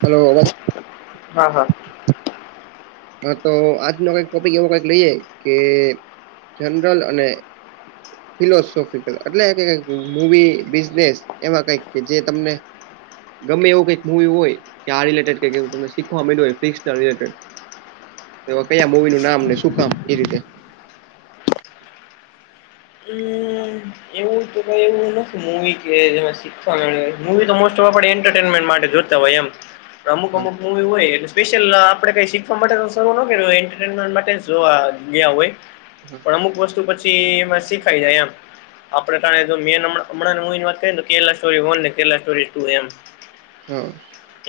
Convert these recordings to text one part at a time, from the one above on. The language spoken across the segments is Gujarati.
હલો, અવાજ હા હા. હા તો આજનો કઈક ટોપિક એવો કઈક લઈએે કે જનરલ અને ફિલોસોફિકલ એટલે મવી, બિઝનેસ એમાં કઈક કે જે તમને ગમે એવું કઈક મુવી હોય કે આ રિલેટેડ કંઈક એવું શીખવાયું મળિયું હોય ફીસના રીલેટેડ. તો કયા મુવી નું નામ ને શું કામ એ રીતે! હમ એવું કઈ એવું નથી મવી કે જેમાં શિક્ષા મેળવે. મવી તો મોસ્ટ ઓફ આપણે એન્ટરટેનમેન્ટ માટે જોતા હોય એમ. અમુક હા અમુક મુ વી હોય. સ્પેશલ આપડે કઈ શીખવા માટે શરૂ ન કર્યું હોય ઈન્ટટેનમેન માટે જોવા ગયા હોય. હા પણ અમુક વસ્તુ પછી એમા શીખાઈ જાય એમ. આપણે તા મેન હમણાં હું વાત કેલા સ્ટોરી વન ને કેલા સ્ટોરી ટુ એમ. હમ.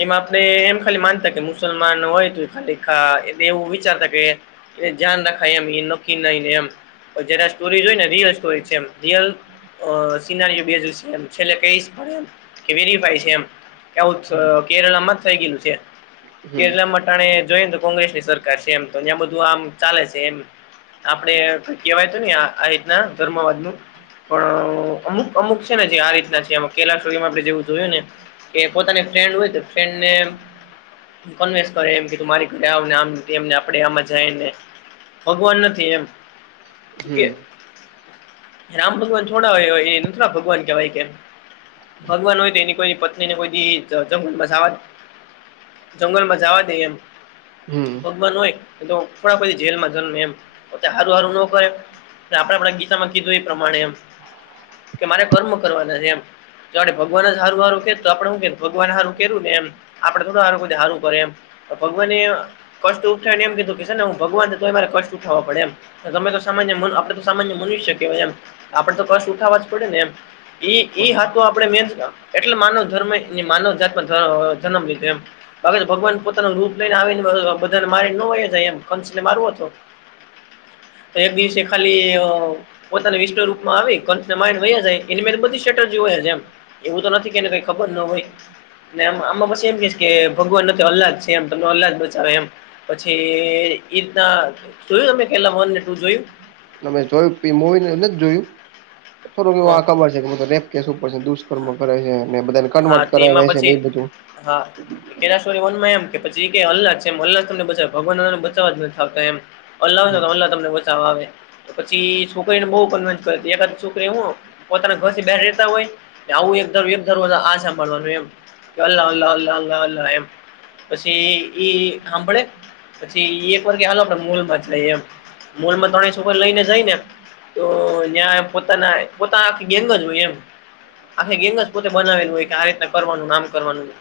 એમાં આપડે એમ ખાલી માનતા કે મુસલમાન હોય તો ખાલી ખા એલે એવું વિચારતા કે એ જાન રખાય એમ ઈ નકી નઈ ને એમ અજરા સ્ટોરી જોય ને રિયસ હોય છે એમ રિયલ અ સિનારીએ બેજુ શે એમ છેલ્લે કેઈશ પળેન કે વેરીફાઈ છે એમ કેઆવુચ હમ કેરળમાં થઈ ગેલુ છે. હમ કેરલામાં અંટાણે જોઈએને તો કોંગ્રેસ ની સરકાર શે એમ તો ન્યા બધું આમ ચાલે છે એમ. આપડે કેવાય તો ની આ આ રિતના ધર્મવાદ નું. પં અમુક અમુક શે ને જે આ રીતના છે એમાં. કેલાશોલેમા આપણે જેવું જોયું ને કે પોતાની ફ્રેન્ડ હોય તો ફ્રેન ને કોનવેસ કરે એમ કે તુ મારી ઘરે આવ ને આમ ને ટેમ ને આપડે આમાં જાયેને ભગવાન નથી એમ. શું કે હમ રામ ભગવાન થોડા હોય અય એ એન થોડા ભગવાન કેવાય કે ભગવાન હોય તો એની કોઈ પત્ની ને કોયદી જંગલમાં જાવા દે. જંગલમાં જાવા દેય એમ હમ ભગવાન હોય થોડા પહી જેલમાં જન્મે એમ. પોતે હારું હારું નો ખવાય આપણે આપડા ગીતા માં કીધું ઈ પ્રમાણે એમ. કે મારે કર્મ કરવાના હે એમ. જો આળી ભગવાન જ હારું હારુ કે તો આપણે હું કે ભગવાન હારું કયરુ ને એમ. આપળે થોરા આરું કોયદી હારું કરે એમ તો ભગવાન એય કષ્ટ ઉઠાઈ ને એમ કીધું કે સે ને હું ભગવાનને તોય મારે કષ્ટ ઉઠાવો પડે એમ. તમે તો સામાન્ય મન આપડે તો સામાન્ય મનુષ્ય કેવાય એમ. આપે તો કશ ઉઠાવવા જ પડે ને એમ. ઈ ઈ હાટુ બરાબર આ મેજ એટલે માનવ ધર્મ ઈની માનવ જાતમાં ધ જનમ લીધો એમ. હવે તો ભગવાન પોતાનું રૂપ લઈને આવીને બધાને મારીને નો વયા જાય એમ કંસને મારવો તો [inaudible] એક દિવસે ખાલી અ પોતાના વિસ્ટ રૂપ માઆવી કંસને મારી ને વયા ઝાય એની મેરે બધી સેટરજી હોયજ એમ. એવું તો નથી કેએને કઈ ખબર નો હોઈ. ને આમાં આમાં પશી એમ કેસ કે ભગવાન નથ અલ્લાદ છે એમ, તમને અલ્લાદ બચાવે એમ. પછી એ ઈતના જ તમે કેરલા વન ને ટુ જોયું? તમે જોય ફ્રિમોનો હોય એટલે નથ જોયું. થોડું હ આ કબર શે કે ઈતો રૅપ કેસ ઉપર શે ડુષ્કર્મ કરે હે ને એબધાને કન્વર્ટ કરાવે સે એ બધું. હં. કેરલા સ્ટોરી વનમાં એમ કે પચી એક અલ્લાહ છે એમ અલ્લાહ જ તમને બચાવે ભગવાનને બચવા જ નથી થતા એમ. અલ્લા હોય ને હમ તો અલ્લા તમને બચાવા આવે તો પછી છોકરીને બોવ કનવેન્સ કરે એકાદિ છો એવું પોતાના ઘરથી બાઈર રેતા હોય, ને આવુ એકધારું એકધારું અને આજ હાભળવાનું રે એમ. ગ લ લ લ લ લ એમ! પશી ઈ હામ્ભળે પછી ઈ એકવાર કે હાલો આપડે મોલમાં જાયે એમ. મોલમાં ત્રણેઅ છોકરીયુ લઈને જાઈ ને તો ન્યા પોતાના પોતા આખી ગેંગ જ હોય એમ. આખી ગેંગ જ પોતે બનાવેલ હોય કે આ રીતના કરવાનું આમ કરવાનું ન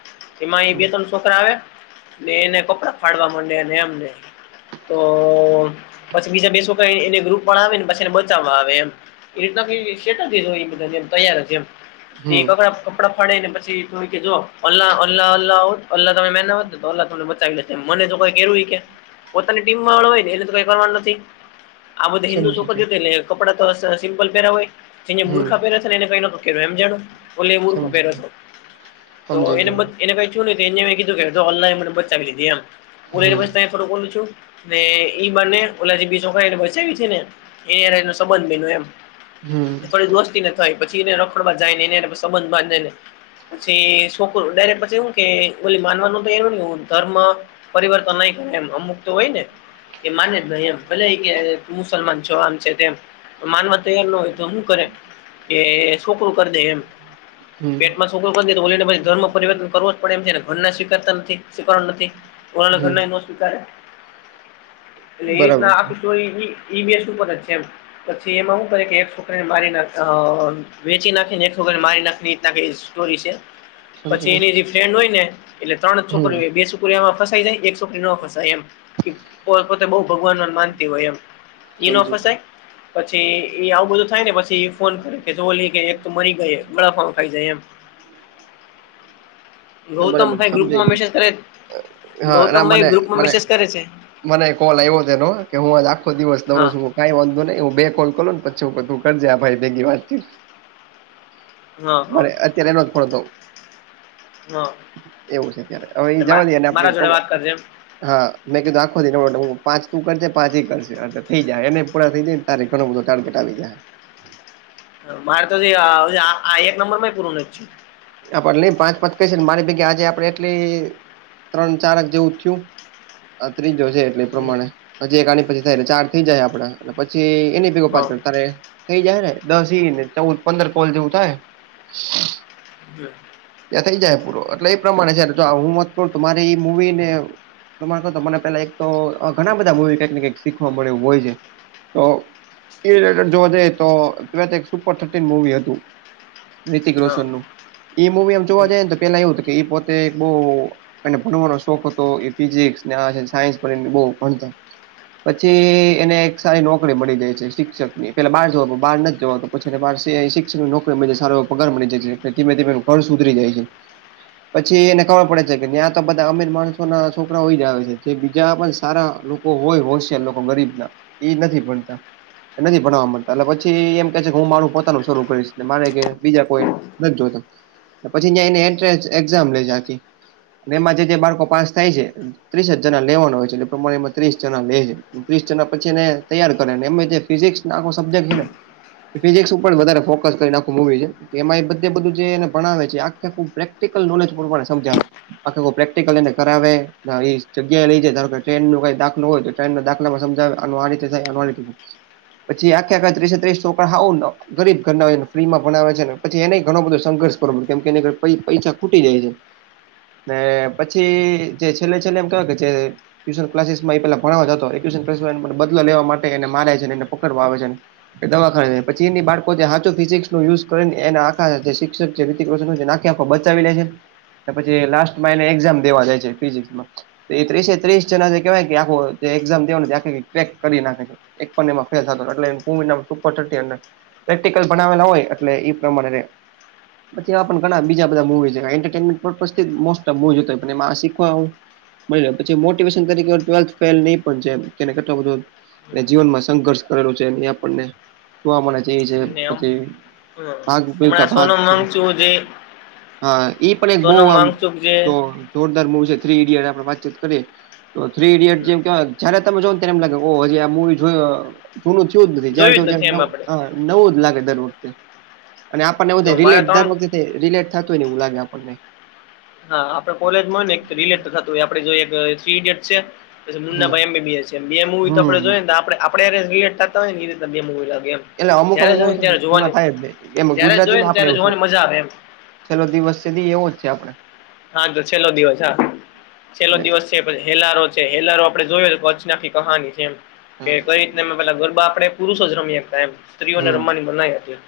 એમાં ઈ હમ બેતન શો છોકરા આવે ને એને કપડા ફાડવા માડે અને એમને તો ઓમ પસી બે શોકરા એ બીજા એને ગ્રુપ પણ આવીને આવીને પસી એને બચાવ આવે એમ. એવી રીત ના સેટ જ હોય. તૈયાર જ એમ. હમ ઈ કપડા કપડા ફાડી ને પછી તુ ઈકે જો અલા અલ્લા અલાહો અલ્લા તમે માયના હોતને તો અલ્લા તમને બચાવી લેત. મને જો કોઈ કેરુ ઈકે પોતાની ટીમ વાળો હોય ને એને તો કઈ કરવાનું નથી. આ બધી હિન્દુ સમજી ગયો છોકરીયુ હતી એટલે કપડા તો સ સિમ્પલ પેયરા હોય! જેનયે હમ બુરખા પેયરા એને કઈ નતુ કેયરુ હેમજાણુ ઓલીયે બુરખો સમજી ગયો પેયરા તો સમજી એને ગયો બત એને થ્યુ ને તો એનયે તો કિધુ કે જો અલ્લા એ મને બચાવી લીધી હું. એમ. થોડુંક ઓલુ થ્યુ ને ઈબાને ઓલાજી બીસોફાએડમા છેને છીને એ એનો સંબંધ બયનો એમ. હમ હમ થોડી દોસ્તીને થાય પછી એને રખડવા જાય ને, એને એને સંબંધ બાંધેને. પછી છોકરું ડાયરેક્ટ પછી હું, કે ઓલી માનવાનું તો એવું ને એવું ધર્મ. પરિવર્તન નય, એમ અમુક તો હોય ને. કે માને જ નહીં એમ ભલે કે મુસલમાન છો, આમ છે તેમ. તૈયાર નો હોય તો શું કરે કે, છોકરું કરી દે એમ. હમ પેટમાં છોકરું કરી દે તો ઓલીને ધર્મ પરિવર્તન કરવું જ પડે એમ છે ને, ઘરના સ્વીકારતા નથી, સ્વીકારવા નથી. [inaudible] હમ બરાબર છે [unintelligible] ઈ બેઝ ઉપર જે છે એમ, પછી એનો કરીને એક છોકરી ને મારી નાખતા, વેચી નાખીને એક છોકરી મારી નાખી એવી રીતના એક સ્ટોરી છે. સમજી પછી ગયો એની જે ફ્રેન્ડ હોય ને એટલે ત્રણ હમ છોકરીઓ હોય. બે છોક છોકરી એમા ફસાઈ જાય. એક છોકરી ન ફસાય એમ, પોતે બહ ભગવાન માનતી હોય એમ. ઈ ન સમજી ગયો ફસાય, પછી એ આવું બધું થાય ને પછી ફોન કરે ઓલી કે એક તો મરી ગઈ, હમણાં ગળફા ખાઈ જાય એમ. ના બરાબર ગૌતમભાઈ સમજાય ગ્રુપમાં ગયું. મેસેજ કરે હા, ના ગૌતમભાઈ મને ગ્રુપમાં મને. મેસેજ કરે છે મને કોલ આવ્યો હતો એનો કે, હું આજ આખો દિવસ નવરો હા જ છું. કઈ વાંધો નહી હું બે કોલ કરું ને પછી બધું કરજે આ ભાઈ બેનની વાત. હા હા ભલે, અત્યારે એનો જ ફોન હતો. હા એવું છે ત્યારે, હવે એ એટલે જવા દઇએ ને આપણે. મારા જોડે વાત કરજે એમ હા મેં કીધું આખો દિ પાંચ તું કરજે પાંચ ઈ કરશે એટલે થઈ જાય એને પૂરા થઈ જાય ને. ત્યારે ઘણો બધો ટાર્ગેટ આવી જાય. મારે તો આ એક નંબરમાં પૂરું નથી થયું. આ પતલી લઈ પાંચ, પાંચ કઈ છે ને મારી ભાગે આજે આપડે એટલી ત્રણ ચારેક જેવું થિયું. આ ત્રીજો છે. એ થયું હમ પ્રમાણે પછી એક આની પછી થાય એટલે ચાર થઈ જાય આપણા, પછી એની ભેગો પાંચ હા કરતાં. થઈ જાય ને, દસ ઈ ને ચૌદ પંદર કોલ જેવું થાય. ગ્યા ત્યાં થઈ જાય પૂરો, એટલે એ પ્રમાણે છે જો જયારે હું મત કરું તો મારી એ મુવીને તમારા કરતાં મને પેલા એક તો ઘણા બધા મૂવી કંઈક ને કંઈક શીખવા મળે એવું હોય છે, તો એ જોવા જયએ તો એક સુપર થર્ટીન મૂવી હતું, રિતિક હા રોશન નું. એમ જોવા જાય ને તો પેલા એવું હતું કે, એ પોતે એક બહુ અને ભણવાનો શોખ હતો, એ ફિઝિક્સ ને આ છે સાયન્સ બંને બો ભણતો. પછી એને એક સારી નોકરી મળી જાય છે, શિક્ષક ની પેલા બહાર જવાનું બહાર નથી જવાતો. પછી [unintelligible] એને શિક્ષણ નોકરી મળી, સારો એવો પગાર મળી જાય છે. ધીમે ધીમે ઘર સુધરી જાય છે. પછી એને ખબર પડે છે કે ત્યાં તો બધા અમીર માણસોના છોકરા હોય જ એજ આવે છે, જે બીજા પણ સારા કો હોય હોશિયાર લોકો ગરીબના એ નથી ભણતા. નથી ભણવા મળતા એટલે પછી, એમ કે છે કે હું મારું પોતાનું શરૂ કરીશને મારે કે બીજા કોઈ. નથ જોયતા, પછી ત્યાં એને એન્ટ્રન્સ એક્ઝામ લે છે આખી, એમાં જે જે બાળકો પાસ થાય છે, ત્રીસ હજારના લેવાનો હોય છે એટલે એ પ્રમાણે એમાં ત્રીસ જણા લે છે. ત્રીસ જણાના પછીને તૈયાર કરે, અને એમને ફિઝિક્સ ને આખો સબ્જેક્ટ છે ને. ફિઝિક્સ ઉપર વધારે ફોકસ કરીને આખું મૂવી છે, એમાં એ બધે બધું જે ભણાવે છે આખે આખું પ્રેક્ટિકલ નોલેજ મોડ પર સમજાવે છે. આખો પ્રેક્ટિકલ એને કરાવે, ઈ જગ્યાએ લઈ જાય, ધારો કે ટ્રેનનું કાય દાખલું હોય છે. ટ્રેનના દાખલામાં સમજાવે આનું આ રીતે થાય આવું આ, [unintelligible] પછી આખે આખા ત્રીસે ત્રીસ છોકરા આવુંને. ગરીબ ઘરના હોય એને ફ્રીમાં ભણાવે છે, પછી એનેય ઘણો બધો સંઘર્ષ. બરોબર, કેમ કે પૈ પૈસા ખૂટી જાય છે. ને પછી જે છેલ્લે -છેલ્લે એમ કેવાય, કેજે, ટ્યુશન ક્લાસીસમાં એ પેલા ભણાવવાએ ટ્યુશન ક્લાસ બદલો લેવા માટે એને મારે છે, એને પકડવા આવે છે. કે દવાખાનામાં પછી એની બાળકો જે હાચો ફિઝિક્સ નુ યુઝ કરેને આખા અ જે શિક્ષક, જે [unintelligible] આંખે આખો બચાવી લે છે, પછી લાસ્ટમાંને એઝામ દેવા જાય છે, ફિઝિક્સ માં, એ ત્રીસે- ત્રીસ જણા જે કેવાય કે આખો એક્ઝામ દે ને આખ ક્રેક કરી નાખે છે. એકપણ એમાં ફેલ થતાં હતો એટલે [unintelligible] સુપર થર્ટી એને, પ્રેક્ટિકલ બનાવેલા હોય એટલે ઈ પ્રમાણે રે, પછીએવા પણ ઘણા બીજા બધા મુવીય એન્ટરટેનમેન્ટ પર્પસ થી મોસ્ટ ઓફ [unintelligible] એમા શીખવા આવે. મળી પછી મોટેવેશન તરીકે, ટુવેલ્થ ફેલ એ પણ છે કેને કેટલોક બધું, [unintelligible] જીવનમાં સંઘર્ષ કરેલો છે, એ આપણને જોવા મળે. જેવી છે, હમ ને આમ પછી, હમ ભાગ હમણાં મિલખા ભાગ. સોનમ વાંગચુક જે ઈ પણ એક બહુ સોનમ આમ વાંગચુક જે જો જોરદાર મુવી છે, થ્રી ઇડિયટ આપણેે વાતચીત કરીએ. તો થ્રી ઈડિયટ હમ જેમ કેવાય જયારે તમે જોને ત્યારે એમ લાગે ઓ હજી આ મુવી જોય. જૂનું થયું જ નથી જોયું જ જયારે નથી નવ એમ આપડે નવું લાગે દર વખતે અને આપણને, એવું તો થાય મારા રિલેટ ત્રણ દર વખતે રિલેટ થતુંયને એવું લાગે આપણને, હા આપડે કોલેજમાં હોયને એક રિલેટ થતું હોય આપડે જોઈ એક થ્રી ઇડિયટ છે, પછી હમ મુન્નાભાઈ એમ બી બી એસ છે, બે મુવીતો હમ આપણેને આપણે આપડે રિલેટ થતા હોય એ રીતે બે મુવી લાગી એમ. એટલે અમુક જયારે અમુક જોય ને મુવીહોય છે, ત્યારે જૂના જોવાની થાય જ નહીં, એમાં જયારે જોય ગુજરાતીમાં ને આપડે ત્યારે એવું છે. જોવાની મજા આવે એમ છેલલો દિવસ છે, દી એવો જ છે, આપડે. હાતો છેલ્લો દિવસ, હા છેલ્લો આપડે દિવસ. છ હેલારો છે, હેલારો આપડે જોયે પંચનાખી કહાની છે, એમ, કે હા કંઈ રીતનેમે પેલા ગરબા આપણેે પુરુષ જ રમી શકતા એમ. સ્ત્રીઓને હમ રમવાની મનાઈ હતી,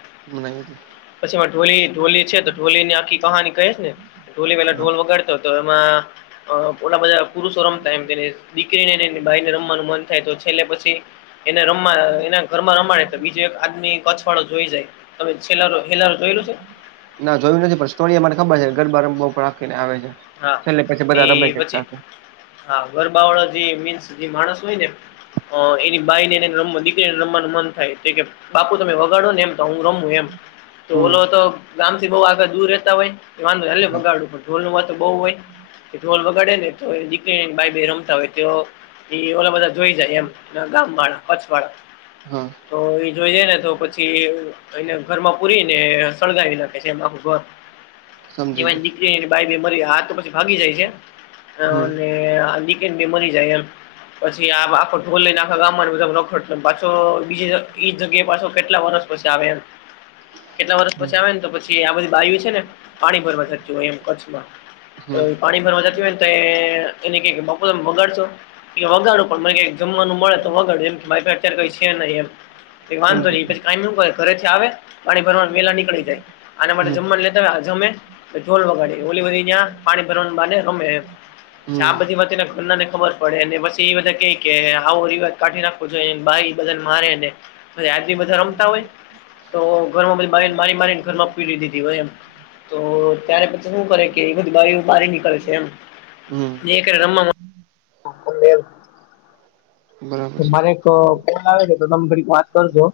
પછી એમાં ઢોલી-ઢોલી છેત, ઢોલીની આખી કહાની કહીશને ઢોલી પેલા હા ઢોલ વગાડતો તો એમાં, અ ઓલા બધા પુરુષો રમતા એમ તેને દીકરીને બાઈને રમવાનું મન થાય તો પછી છેલ્લે પછી, એને રમવાની એના ઘરમાં રમાડ તો બીજેએક આદમી કછવાળો જોઈ જાય. તમે છેલ હેલારો જોયેલો છે, ના જોયું નથી પણ સ્ટોરી અમાને ખબર છે, ગરબા રમે ઉપર આપખીને આવે છે, હા છેલ્લે પછી એ બધા રમે છે, પછી સાથે, હા, ગરબાાવળો જે મીન્સ જે માણસ હોયને, અ એની બાઈને એને રમવા દીકરીને રમવાનું મન થાય તો કેમ, બાપુ તમે વગાડોને એમ તો હું રમું એમ, હમ ઢોલોતો ગામથી બહુ આગળ દૂર રહેતા હોય હાલે બગાડું ઢોલ ન વાત તો બહુ હોય, ઢોલ વગાડે નેતો દીકરી ભાઈ બે રમતા હોય તેઓ, એ ઓલા બધા જોઈ જાય એમ ગામ વાળા કચ્છ વાળા, હા, તોએ જોઈ જાય નેતો પછી, એને ઘરમાં પૂરીને સળગાવી નાખે છે, એમ આખું ઘર. એ સમજી ગયો દિકળી બાઈ બે મરી આતો પછી ભાગી જાય છે, હમ મરી જાય એમ પછી આ આખ ઢોલ લઈને. સલામત બધુખડ પાછો બીજીએ જગ્યાએ પાછો કેટલા વર્સ પછી આવે એમ, કેટલા વર્ષ હમ પછી આવે નેતો પછી આ બધી બાયુ છે, ને પાણી ભરવા થતી હોય એમ. કચ્છમાં તો હમ પાણી ભરવા જતાં હોય નેતો એનેક બાપુ તમે વગાડશો, એ વગાડું પણ મને જમવાનું મળે તો વગાડો એમ મા પા અત્યારે કંઈ છે, નહીં એમ. ગ વાંધો સમજી નહી તો ગયો પછી કાઈ નો કર. આવે પાણી ભરવા વેલા નીકળી જાય આના માટે હમ જમવાનું લેતા હોય જમે પછી ઢોલ વગાડી, ઓલી બધી જ્યાં પાણી ભરવાનું બાને રમે એમ. આ હમ બધી વાતને ઘન્નાને ખબર પડેને પછી એ બધા કે આવો ઓલી વાત કાઢી નાખો. બાઈ બધાને મારેને આજી બધા રમતા હોય, તો ઘરમાં બધી બાને મારી મારીને ઘર માં પીડી દીધી હોય એમ તો ત્યારે પછી, શું કરે કે એ બધી બાઈઓ બારી નીકળે છે એમ હમ એક હારે રમવા મા, [inaudible] તો છે મારે એક કોલ આવે છે તો તમે થડીક વાત કરજો.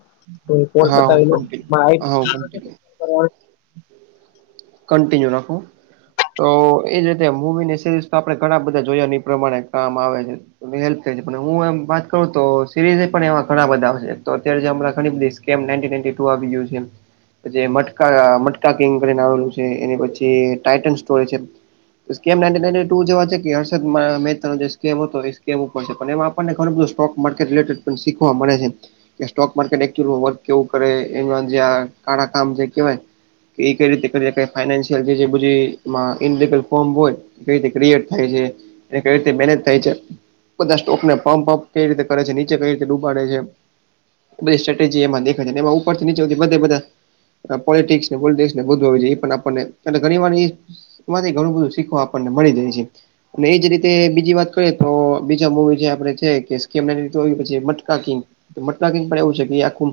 કોલ હા હું પતાવી લો કન્ટિન્યુ હા હું કન્ટિન્યુ પણ [unintelligible] કન્ટિન્યુ રાખો, તો એજ રીતે મુવીની સિરીઝ તો આપણે ઘણા બધા જોયા એ પ્રમાણે કામ આવે છે. હેલ્પ થાય છે પણ હું એમ વાત કરું તો સિરીઝે પણ એવા ઘણા બધા આવે છે તો અત્યારેં જે ઘણી બધી, [unintelligible] તેમ નાઇન્ટી નાઇન્ટી ટુ આવી ગું છે એમ, પ જે મટકા મટકા કિંગ કરીને આવેલું છે એની પછી ટઇટન સ્ટોરી છે. સ્કેમ નાઈનટી નાઇન્ટી ટુ જોવા જે કે હર્ષદ મહેતા [unintelligible] હતો એ સ્કેમ ઉપર છે એ, [unintelligible] [unintelligible] રધું સોક માર્કેટ રીલેટે શીખવા મળે છે કે સ્ટોક માર્કેટ એચ્યુલમાં હોય કેવું કરે એમના જે આ કાળા કામ જે કેવાય, એ કઈ રીતે ફાઈનિશિયલ જે ઇલિ [unintelligible] લ ફોર્મ હોય, કઈ રીતે ક્રિએટ થાય છે અને કઈ રીતે મેનેજ થાય છે. બધા સ્ટોકને પંપ કઈ રીતે કરે છે નીચે કઈ રીતે ડૂબાડે છે. બધ સ્ટ્રેટેજી એમાં દેખાય છે ને એમાં ઉપર થી નીચે બધે બધા, પોલિટિક્સ ને બૂલ દેશ ને બધુ આવી જાય એ પણ આપણને એ ઘણી વાર એ, માંથી ઘણું બધું શીખવા આપણને મળી જાય છે. અને એજ રીતે બીજી વાત કરીએ તો બીજા મુવી જે આપડે છે કે [unintelligible] કેમ પછી મટકા કિંગ, મટકા કિંગ પણ એવું છે કે આખું,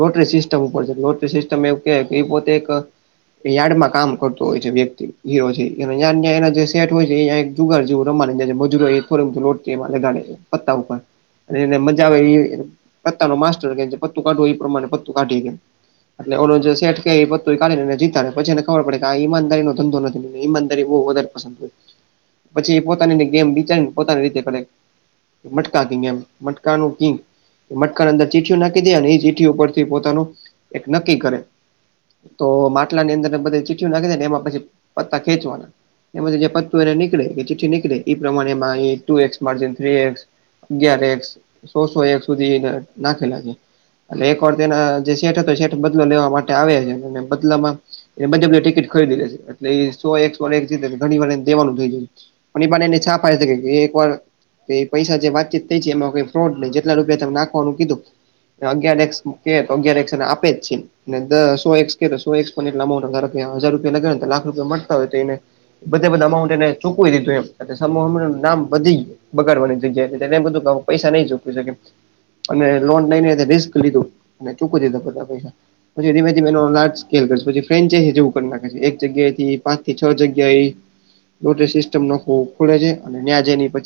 લોટરી સિસ્ટમ ઉપર છે લોટરી સિસ્ટમ એવું કેવાય કે એ પોતે એક, યાર્ડમાં કામ કરતો હોય છે વ્યક્તિ એ હોય છે ને ન્યા ન ન્યા એના જે સેટ હોય છે. જુગાર જેવું રમાવા મજૂરો [unintelligible] થો લોટ લગાડ પત્તા ઉપર, અને એને મજા આવે એ પત્તા નો માસ્ટર હોય છે એને જે પતું કાઢવ એ પ્રમાણે પતું કાઢી લે, એટલે ઓલો જે સેઠ કે એ [unintelligible] કાઢને જીતાડે ને પછીને ખબર પડે કે આ ઈમાનદારી નો ધંધો નથી ઈમાનદારી બહુ વધારે, પછી એ પોતાની ગેમ વિચારીને પોતાની રીતે કરે, મટકા કીંગ એમ મટકાનું કીંગ એ મટકાની અંદર ચીઠ્ઠીઓ નાખી દે અને એ ચીઠી ઉપર, તે પોતાનું એક નક્કી કરે, તો માટલા ની અંદર બધે ચીઠ્ઠી ઓ નાખી દે ને એમાં પછી પત્તા ખેંચવાના, એમાં જે પતું એ નીકળે કે ચઠ્ઠી નીકળે એ પ્રમાણેમાં two x margin two x, અગિયાર એક્સ, સોસો એક સુધી નાખી નાખે અને, તેના જે સેટ હતો શેટ બદલો લેવા માટે આવે છે અને બદલામાં, એ બધે ટિકિટ ખરીદી લે છે એટલે એ સો એક સો [unintelligible] ઘણી વાર એને દેવાનું થય જાય, ની બને ને [unintelligible] શકે એક વાર, તો એ પૈસા જે વાતચીત થઈ છે એમાંઈ ફ્રોડ ન જેટલા રૂપિયા ત નાખવાનું કીધું અગિયાર એક્સ કે તો અગિયાર એક્સ એને આપે જ છે. ને સો એક્સ કે તો સો એક્સ પણ એટલાઉ હજાર રૂપિયા લગાડે ને તો લાખ રૂપિયા મળતા હોય તો એને, બધે બધા અમાઉન્ટ એને ચૂકવી દીધું એમ નામ વધી ગું, બગાડવાની જગ્યા છે તેન એમ બધું પૈસા નહી ઝકવી શકે, અને લોન લઈને રિસ્ક લીધું અને ચૂકી દીધું બધા પૈસા, પછી ધીમે ધીમે એ લાર્જ સ્કેલ કર પછી ફ્રેન્ જેવું કરી નાખે એક જગ્યા થી પાંચ થી છ જગ્યાએ, [unintelligible] સિસ્ટમ ન ખુલેે છે અને ન્યાંજ ની પછી